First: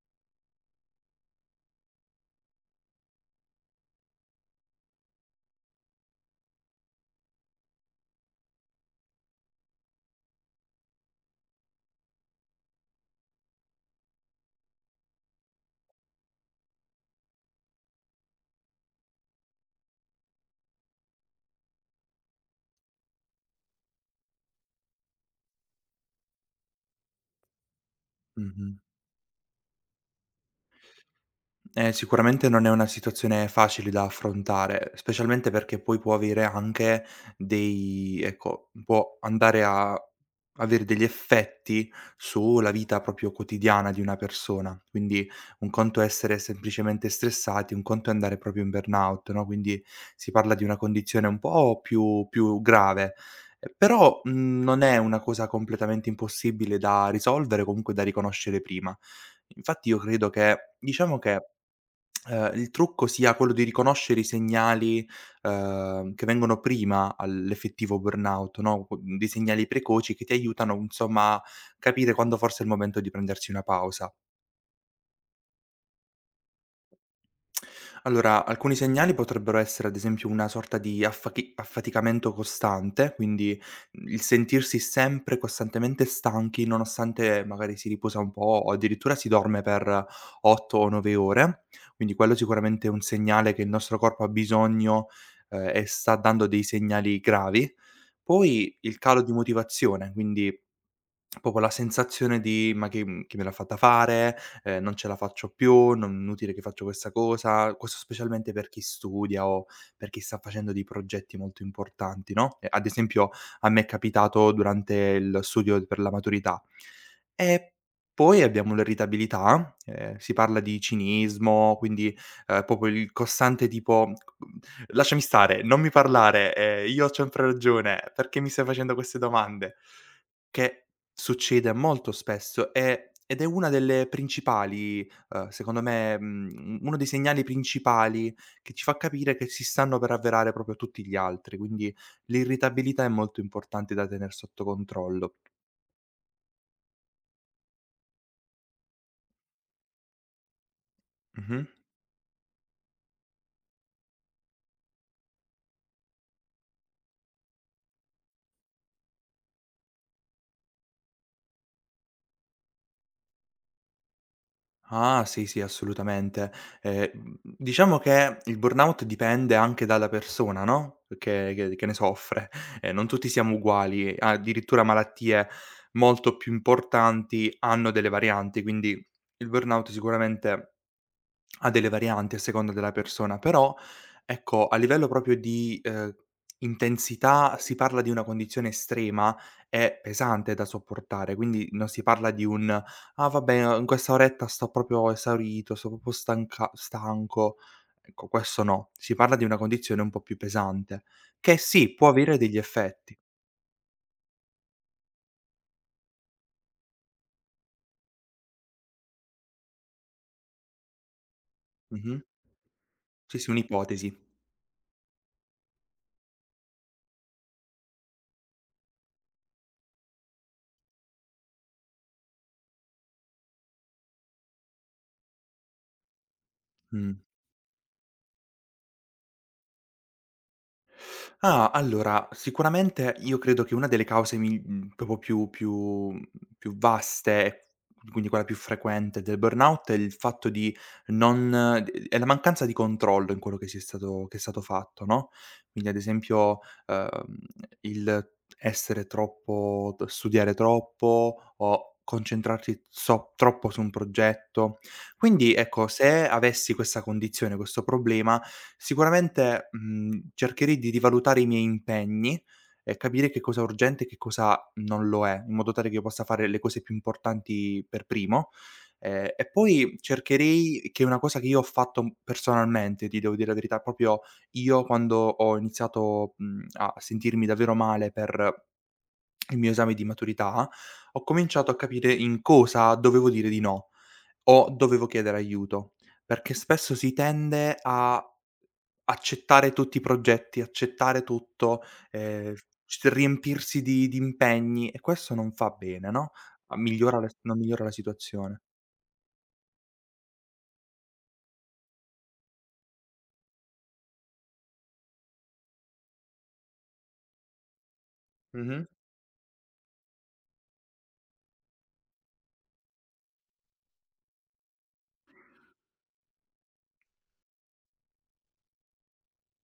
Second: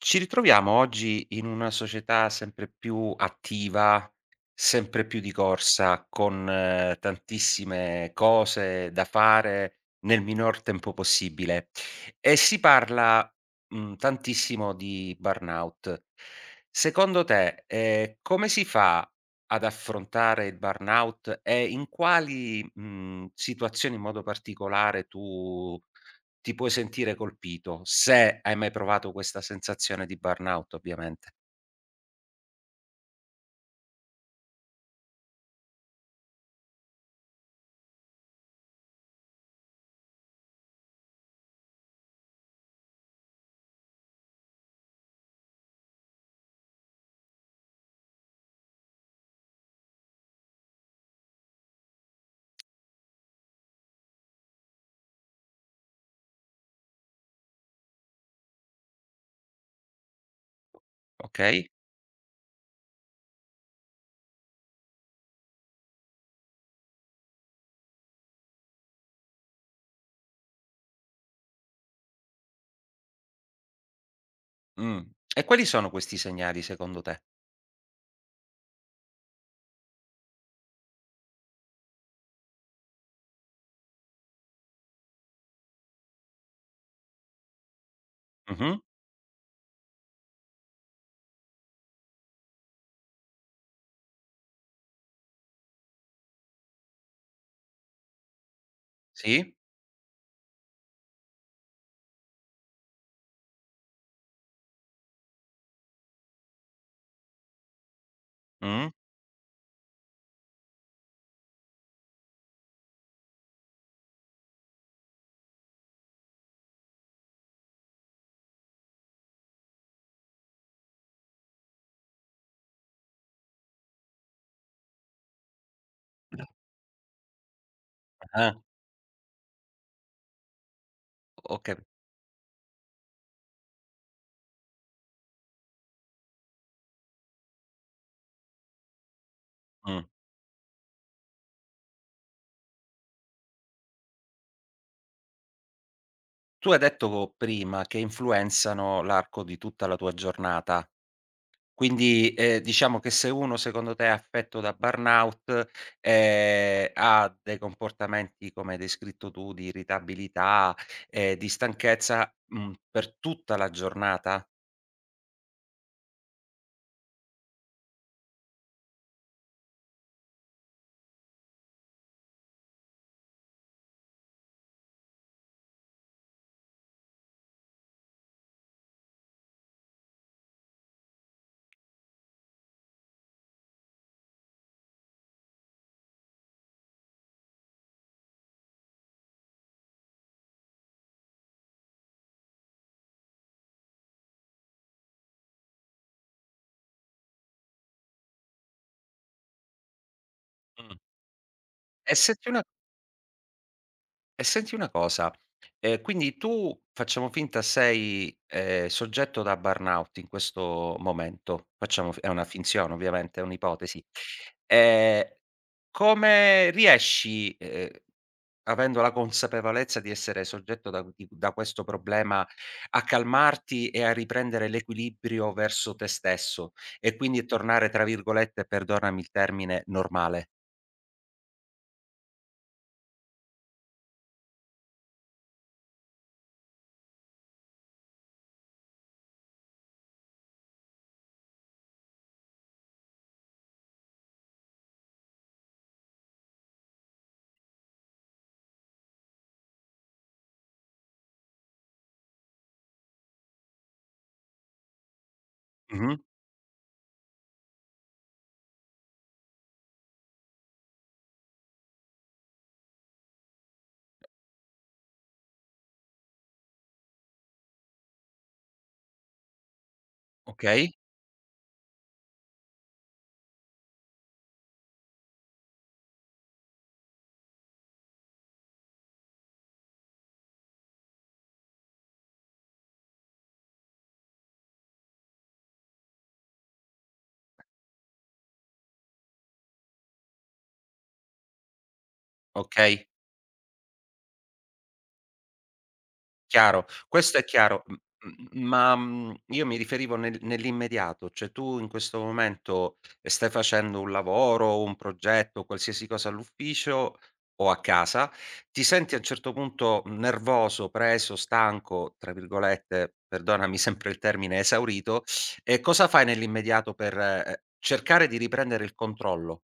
Ci ritroviamo oggi in una società sempre più attiva, sempre più di corsa, con tantissime cose da fare nel minor tempo possibile e si parla, tantissimo di burnout. Secondo te, come si fa ad affrontare il burnout e in quali, situazioni in modo particolare tu ti puoi sentire colpito, se hai mai Mh-mh. provato questa sensazione di burnout ovviamente, Sicuramente non è una situazione facile da affrontare, specialmente perché poi può avere anche dei ecco, può andare a avere degli effetti sulla vita proprio quotidiana di una persona. Quindi un conto è essere semplicemente stressati, un conto è andare proprio in burnout, no, quindi si parla di una condizione un po' più grave. Però, non è una cosa completamente impossibile da risolvere, comunque da riconoscere prima. Infatti io credo che diciamo che okay? Il trucco sia quello di riconoscere i segnali, che vengono prima all'effettivo burnout, no, qu dei segnali precoci che ti aiutano, insomma, a capire quando forse è il momento di prendersi una pausa. Mh. E quali sono questi segnali secondo te? Allora, alcuni segnali potrebbero essere, ad esempio, una sorta di affaticamento costante, quindi il sentirsi sempre costantemente stanchi, nonostante magari si riposa un po' o Mh-mh. addirittura si dorme per 8 o 9 ore. Quindi quello sicuramente è un segnale che il nostro corpo ha bisogno e sta dando dei segnali gravi. Poi il calo di Sì? motivazione, quindi proprio la sensazione di: "Ma chi me l'ha fatta fare? Non ce la faccio più, non è inutile che faccio questa cosa." Questo specialmente per chi Mh. studia o per chi sta facendo dei progetti molto importanti, no, ad esempio a me è capitato durante il studio per la maturità. E poi abbiamo l'irritabilità, si parla di cinismo, quindi, proprio il costante tipo: "Lasciami stare, non mi parlare, io ho sempre ragione, perché mi Ah, stai facendo queste domande?" Che ho Succede capi molto spesso, ed è una delle principali secondo me, uno dei segnali principali che ci fa capire che si stanno mh. per avverare proprio tutti gli altri, quindi l'irritabilità è molto importante da tener sotto controllo. Tu hai detto prima che influenzano l'arco di tutta la tua giornata, Mh-mh. quindi, diciamo che se uno secondo te è affetto da burnout, ha dei comportamenti come hai descritto tu di irritabilità, di stanchezza, per tutta la giornata? Ah, sì, sì, assolutamente. Diciamo che il burnout dipende anche dalla persona, no, che ne soffre. Non tutti siamo uguali, addirittura malattie molto più importanti hanno delle varianti, quindi il burnout sicuramente ha delle varianti a seconda della persona, però ecco, a livello proprio di, intensità si parla di una condizione estrema e pesante da sopportare, quindi non si parla di un: "Ah vabbè, in questa oretta sto proprio esaurito, sto proprio stanca stanco." Ecco, questo no. Si parla di una condizione un po' più Mh. pesante, che sì, può E avere senti degli una effetti. e senti una cosa, quindi tu facciamo finta sei, soggetto da burnout in questo momento, facciamo f Mh-mh. è una finzione Sì, ovviamente, è sì, un'ipotesi. un'ipotesi. Ehm, come riesci, avendo la consapevolezza di essere soggetto da questo problema, a calmarti e a riprendere l'equilibrio verso te stesso Mh. e quindi tornare tra virgolette, perdonami il termine, "normale"? Ah, allora, sicuramente io credo che una delle cause proprio più vaste e quindi quella più frequente del burnout è il fatto di non d è la mancanza di controllo in quello che si è stato che è stato fatto, no, quindi ad esempio, uhm, il essere troppo t studiare troppo o concentrarsi troppo su un progetto. Quindi ecco, Mh-mh. se avessi questa condizione, questo problema, sicuramente, cercherei di rivalutare i miei impegni e capire che cosa è urgente e che cosa non lo è, in modo tale che io possa fare le cose più importanti per primo. E poi Okay, cercherei che è una cosa che io ho fatto personalmente, ti devo dire la verità, proprio io quando ho iniziato, a sentirmi davvero male per il mio esame di maturità, ho cominciato a capire in cosa dovevo dire di no. O dovevo chiedere aiuto, perché spesso si tende a accettare tutti i progetti, accettare tutto, ehm, c okay. riempirsi di impegni e questo non fa bene, no, a Chiaro, migliora la questo è non chiaro. migliora la M m situazione. Ma, io mi riferivo nell'immediato, cioè tu in questo momento stai facendo un lavoro, un progetto, qualsiasi cosa all'ufficio o a casa, ti Mh-mh. senti a un certo punto nervoso, preso, "stanco", tra virgolette, perdonami sempre il termine, esaurito, e cosa fai nell'immediato per, cercare di riprendere il controllo?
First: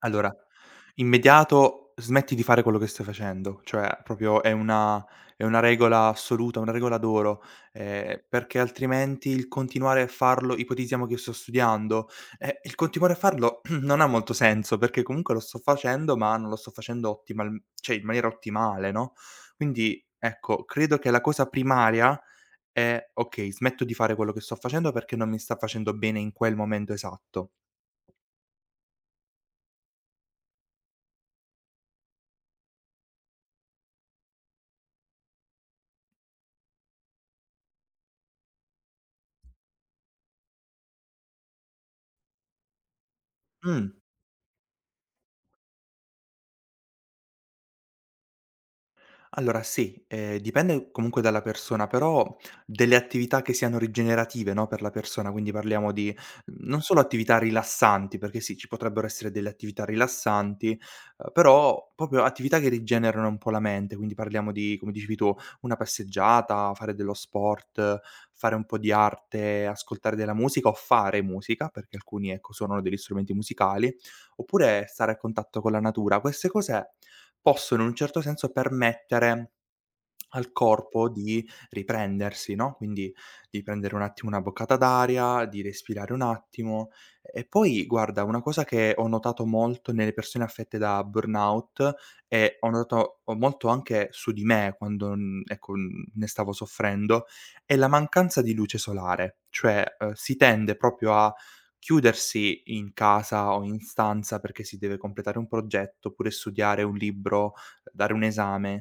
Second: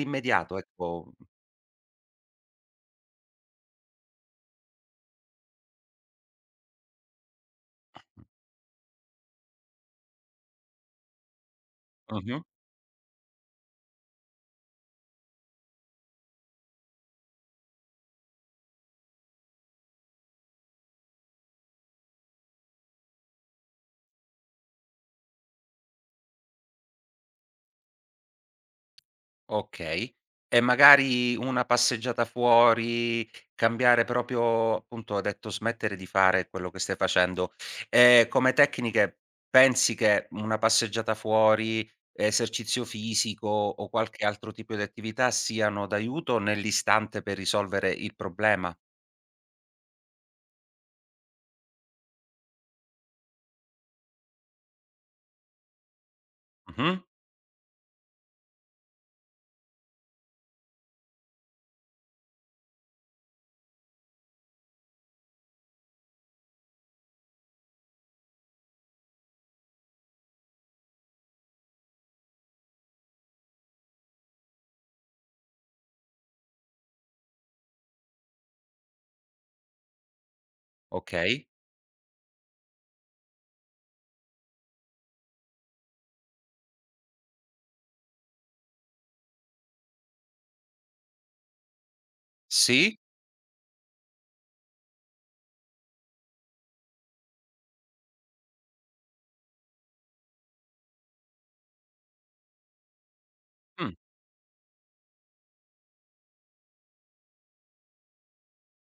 Allora, ecco. immediato smetti di fare quello che stai facendo, cioè proprio è una regola assoluta, una regola d'oro, perché altrimenti il continuare a farlo ipotizziamo che io sto studiando, Mh-mh. Il continuare a farlo non ha molto senso, perché comunque lo sto facendo, ma non lo sto facendo ottimal cioè in maniera ottimale, no, quindi ecco, credo che la cosa primaria è: "Okay, smetto di fare quello che sto facendo perché non mi sta facendo bene in quel momento esatto." Okay. E magari una passeggiata fuori, cambiare proprio appunto, hai detto smettere di fare quello che stai facendo. Come tecniche pensi che una passeggiata fuori, esercizio fisico o Mh. qualche altro tipo di attività siano d'aiuto nell'istante per risolvere il problema? Allora sì, dipende comunque dalla persona, però delle attività che siano rigenerative, no, per la persona, quindi parliamo di non solo Mh-mh. attività rilassanti, perché sì, ci potrebbero essere delle attività rilassanti, però proprio attività che rigenerano un po' la mente, quindi parliamo di, come dicevi tu, una passeggiata, fare dello sport, fare un po' di arte, ascoltare della musica o fare musica, perché alcuni, ecco, suonano degli strumenti musicali, oppure stare a contatto con la natura. Queste cose possono in un certo senso permettere al corpo Okay. di riprendersi, no, quindi di prendere un attimo una boccata d'aria, di respirare un attimo. E poi guarda, una cosa che ho notato molto nelle persone affette da burnout e ho Sì. notato molto anche su di me quando, ecco, ne stavo soffrendo, è la mancanza di luce solare. Cioè, si tende proprio a chiudersi in casa o in Mh. stanza perché si deve completare un progetto, oppure studiare un libro, dare un esame.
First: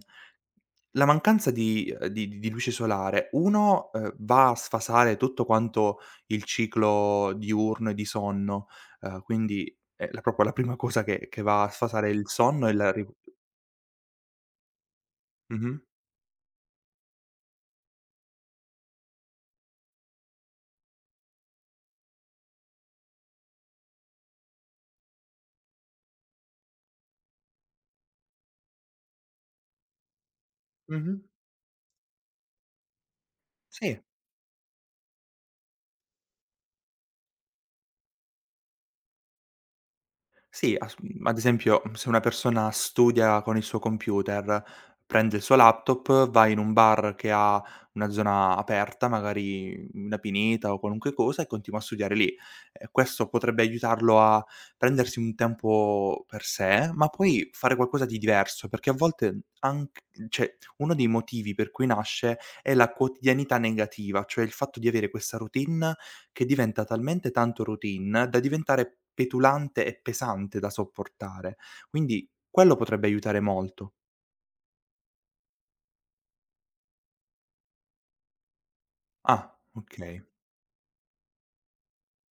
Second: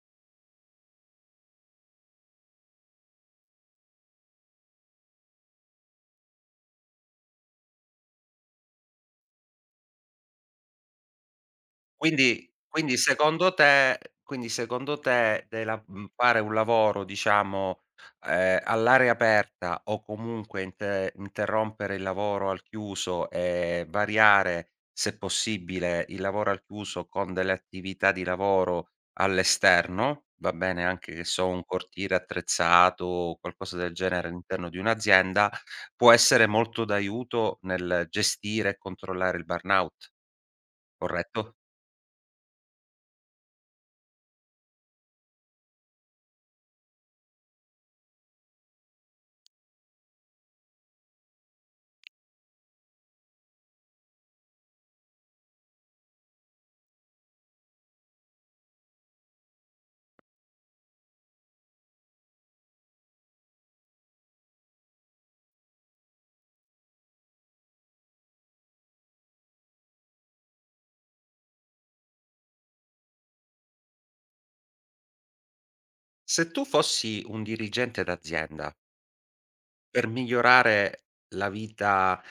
La mancanza di di luce solare, 1, va a sfasare tutto quanto il ciclo diurno e di sonno, quindi è la proprio la prima cosa che va a sfasare il Quindi sonno e la ri. Quindi secondo te Mh-mh, fare un lavoro diciamo, all'aria aperta o comunque interrompere il lavoro al chiuso e variare, se possibile, il lavoro al chiuso con delle attività di lavoro all'esterno, va bene anche mh-mh, che so un cortile attrezzato o qualcosa del sì. genere all'interno di un'azienda, può essere molto d'aiuto nel gestire e controllare il burnout, Sì, as ad corretto? esempio, se una persona studia con il suo computer, prende il suo laptop, va in un bar che ha una zona aperta, magari una pineta o qualunque cosa, e continua a studiare lì. Questo potrebbe aiutarlo a prendersi un tempo per sé, ma poi fare qualcosa di diverso, perché a volte anc cioè, uno dei motivi per cui nasce è la quotidianità negativa, cioè il fatto di avere questa routine che diventa talmente tanto routine da diventare petulante e pesante da sopportare. Quindi quello potrebbe aiutare molto. Se tu fossi un dirigente d'azienda, Ah, per okay. migliorare la vita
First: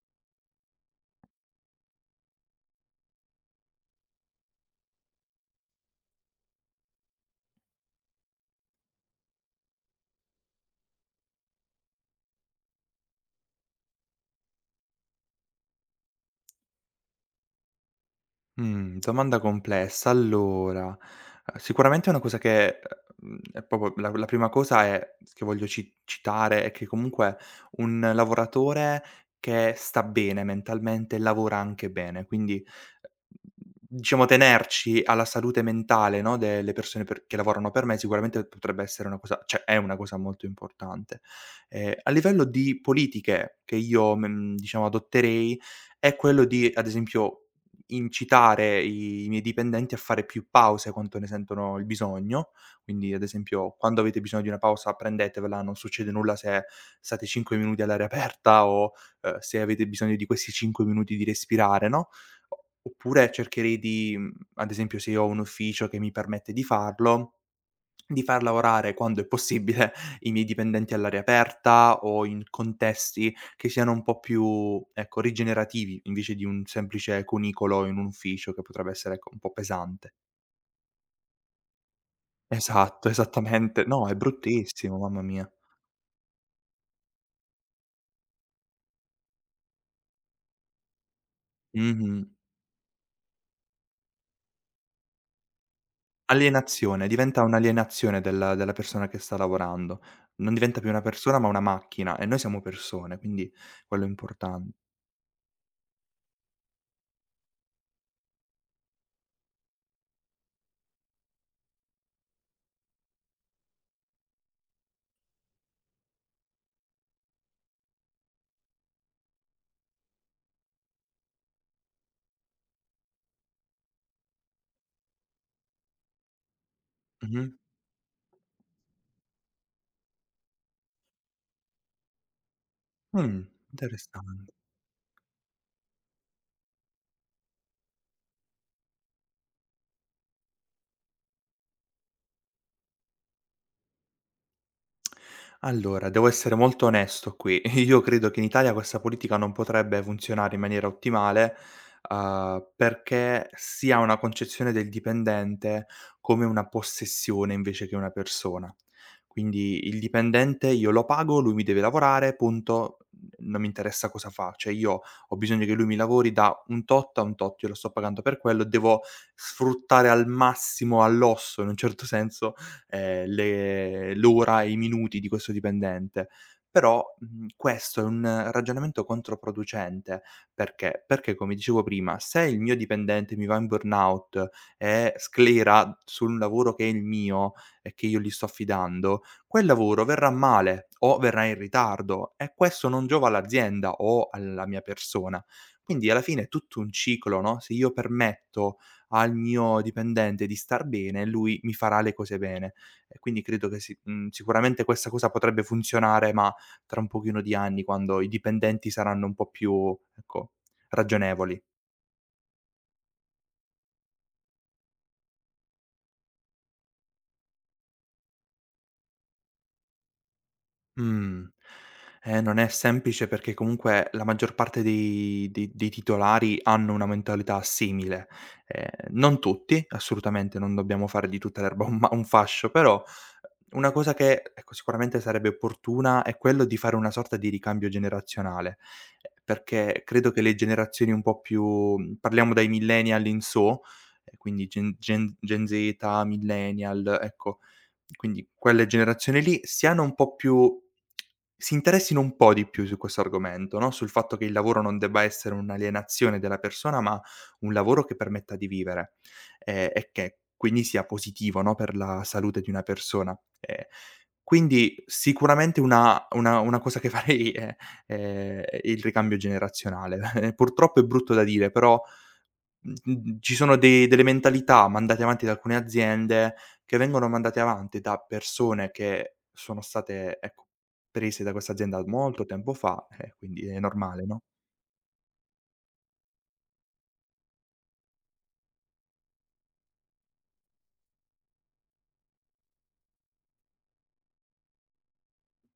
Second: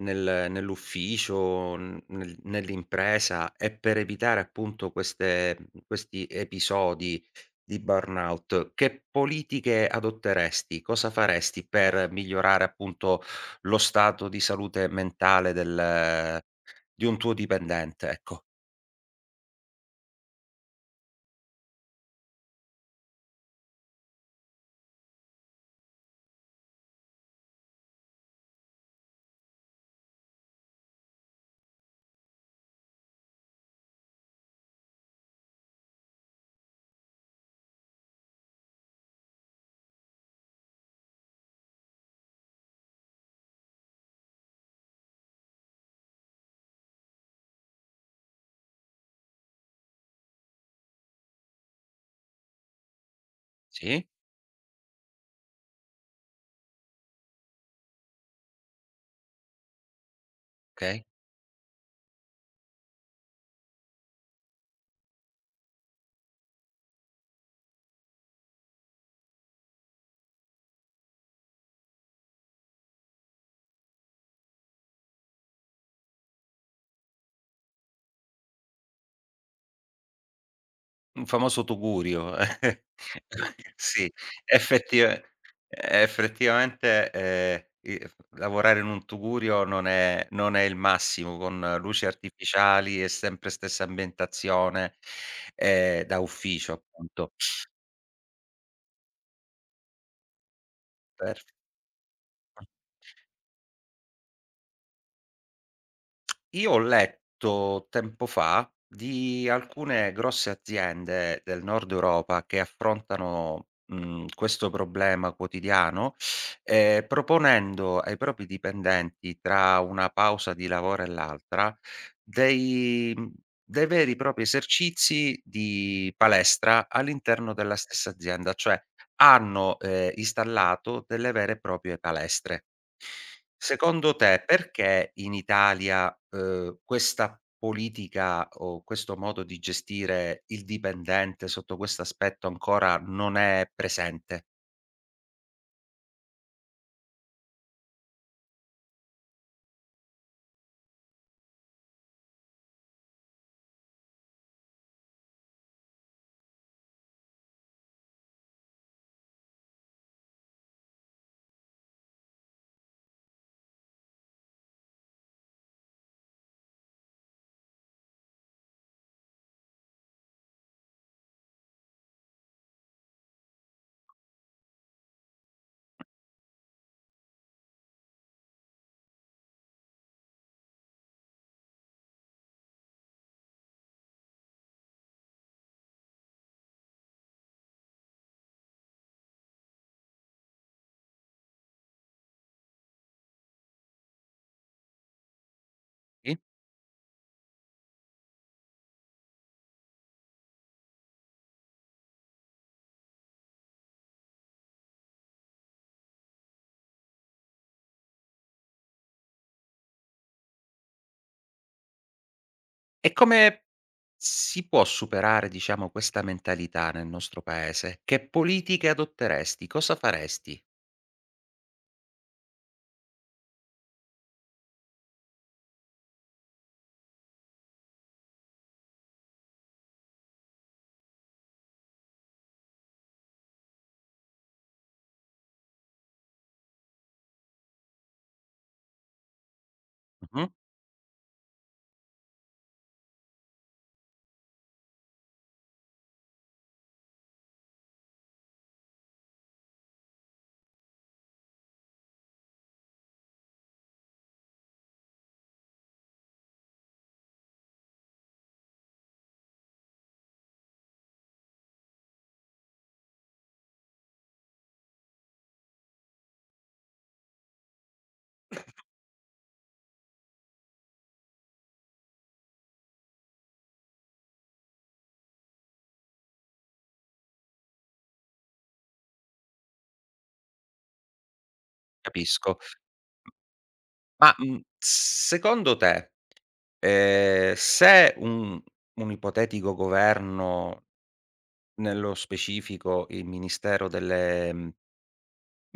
nell'ufficio, n nel nell'impresa e per evitare appunto queste questi episodi di burnout, che politiche adotteresti? Cosa faresti per migliorare appunto lo stato di salute mentale del di un tuo dipendente, ecco. Mhmm, domanda complessa. Allora, sicuramente una cosa che è proprio la prima cosa è che voglio ci citare è che comunque un lavoratore che sta bene mentalmente lavora anche bene, quindi, diciamo tenerci alla salute mentale, no, delle persone per che lavorano per me sicuramente potrebbe essere una cosa cioè è una cosa molto importante. A livello di politiche che io, diciamo adotterei è quello di, ad esempio incitare i miei dipendenti a fare più pause quando ne sentono il bisogno. Quindi, ad esempio, quando Sì, avete bisogno di una pausa prendetevela, non succede nulla se state 5 minuti all'aria aperta o, se avete bisogno di questi 5 okay. minuti di respirare, no, o oppure cercherei di ad esempio se io ho un ufficio che mi permette di farlo di far lavorare, quando è possibile, i miei dipendenti all'aria aperta o in contesti che siano un po' più, ecco, rigenerativi, invece di un semplice cunicolo in un ufficio che potrebbe essere, ecco, un po' pesante. Un famoso tugurio. Esatto, esattamente. No, Sì, è bruttissimo, effettiva mamma mia. effettivamente, i lavorare in un tugurio non è il massimo, con luci Mh-mh. artificiali e sempre stessa ambientazione, da ufficio Alienazione, appunto. diventa un'alienazione della persona che sta lavorando. Non diventa più una persona, Per ma una macchina e noi siamo persone, quindi quello è importan. Io ho letto tempo fa di alcune grosse aziende del nord Europa che affrontano, questo problema quotidiano, proponendo ai propri dipendenti tra una pausa di lavoro e l'altra dei dei veri e propri esercizi di palestra Mh-mh. all'interno della stessa azienda, cioè hanno, installato delle vere e proprie palestre. Mh, Secondo te interessan. perché in Italia, questa politica o questo modo di gestire il dipendente sotto questo aspetto ancora non è presente? Allora, devo essere molto onesto qui. Io credo che in Italia questa politica non potrebbe funzionare in maniera ottimale, perché si ha una concezione del dipendente come una possessione invece che una persona. Quindi il dipendente io lo pago, lui mi deve lavorare, punto, non mi interessa cosa fa. Cioè io ho bisogno che lui mi lavori da un tot a un tot, io lo sto pagando per quello, devo sfruttare al massimo, all'osso in un certo senso, le l'ora e i minuti di questo dipendente. Però, questo è un ragionamento controproducente. Perché? Perché, come dicevo prima, se il mio dipendente mi va in burnout e sclera sul lavoro che è il mio e che io gli sto affidando, quel lavoro verrà male o verrà in ritardo e questo non giova all'azienda o alla mia persona. Quindi alla Sì. fine è tutto un ciclo, no, se io permetto al mio dipendente di star bene, lui mi farà le cose bene. E quindi credo che si sicuramente questa cosa potrebbe funzionare, ma tra un pochino di anni, quando i dipendenti saranno un po' più, ecco, ragionevoli. E come si può superare, diciamo, questa mentalità nel nostro paese? Che politiche adotteresti? Cosa faresti? Mh. Non è semplice perché comunque la maggior parte dei titolari hanno una mentalità simile. Non tutti, assolutamente, non dobbiamo fare di tutta l'erba un fascio, però eh, una cosa che, ecco, sicuramente sarebbe opportuna è quello di fare una sorta di ricambio generazionale, perché credo che Mh-mh, le generazioni un po' più parliamo dai millennial in su, quindi Gen Z, millennial, ecco, quindi quelle generazioni lì siano un po' più si interessino un po' di più su questo argomento, no, sul fatto che il lavoro non debba essere un'alienazione della persona, ma un lavoro che permetta di vivere, e che quindi sia positivo, no, per la salute di una persona. Ehm, quindi sicuramente una cosa che farei è, il ricambio generazionale. Purtroppo è brutto da dire, però. Mh-mh, ci sono dei delle mentalità mandate avanti da alcune aziende, che vengono mandate avanti da persone che sono state, ecco, prese da questa azienda molto capisco. tempo fa, quindi è normale, Ma, no? Secondo te, se un ipotetico governo, nello specifico il Ministero delle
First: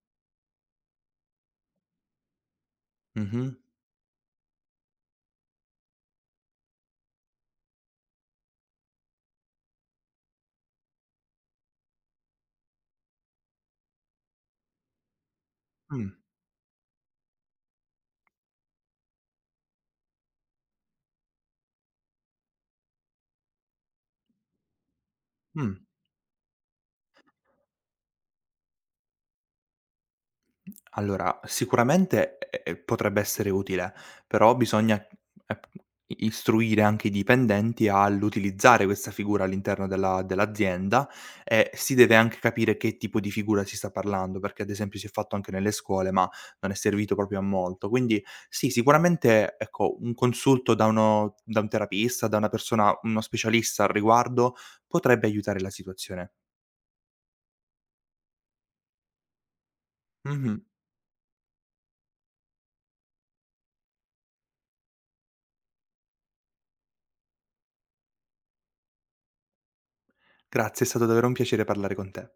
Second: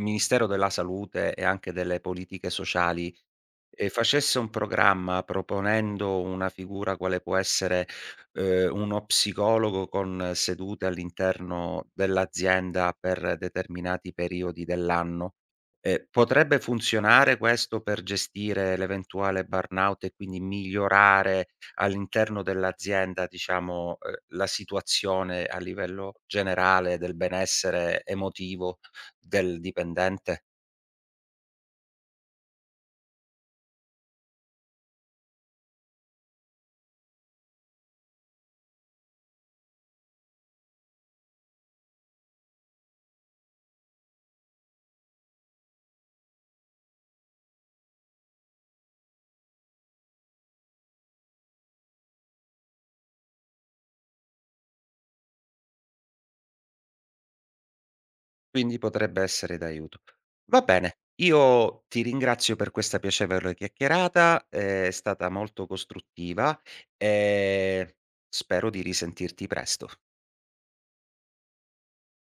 Ministero della Salute e anche delle Politiche Sociali, Mh-mh. e facesse un programma proponendo una figura quale può essere, uno psicologo con sedute all'interno dell'azienda per determinati periodi dell'anno, Mh, potrebbe funzionare questo per gestire l'eventuale burnout e quindi migliorare all'interno dell'azienda, diciamo, la situazione a mh. livello generale del benessere emotivo del dipendente? Allora, sicuramente, potrebbe essere utile, però bisogna, i istruire anche i dipendenti all'utilizzare questa figura all'interno della dell'azienda e si deve anche capire che tipo di figura si sta parlando, perché ad esempio si è fatto anche nelle scuole, ma non è servito proprio a molto. Quindi sì, sicuramente, ecco, un consulto da uno da un terapista, da una persona, uno specialista al riguardo, potrebbe aiutare la situazione. Quindi potrebbe essere d'aiuto. Mh-mh. Va bene, io ti ringrazio per questa piacevole chiacchierata, è stata molto costruttiva e spero di risentirti presto. Grazie, è stato davvero un piacere parlare con te.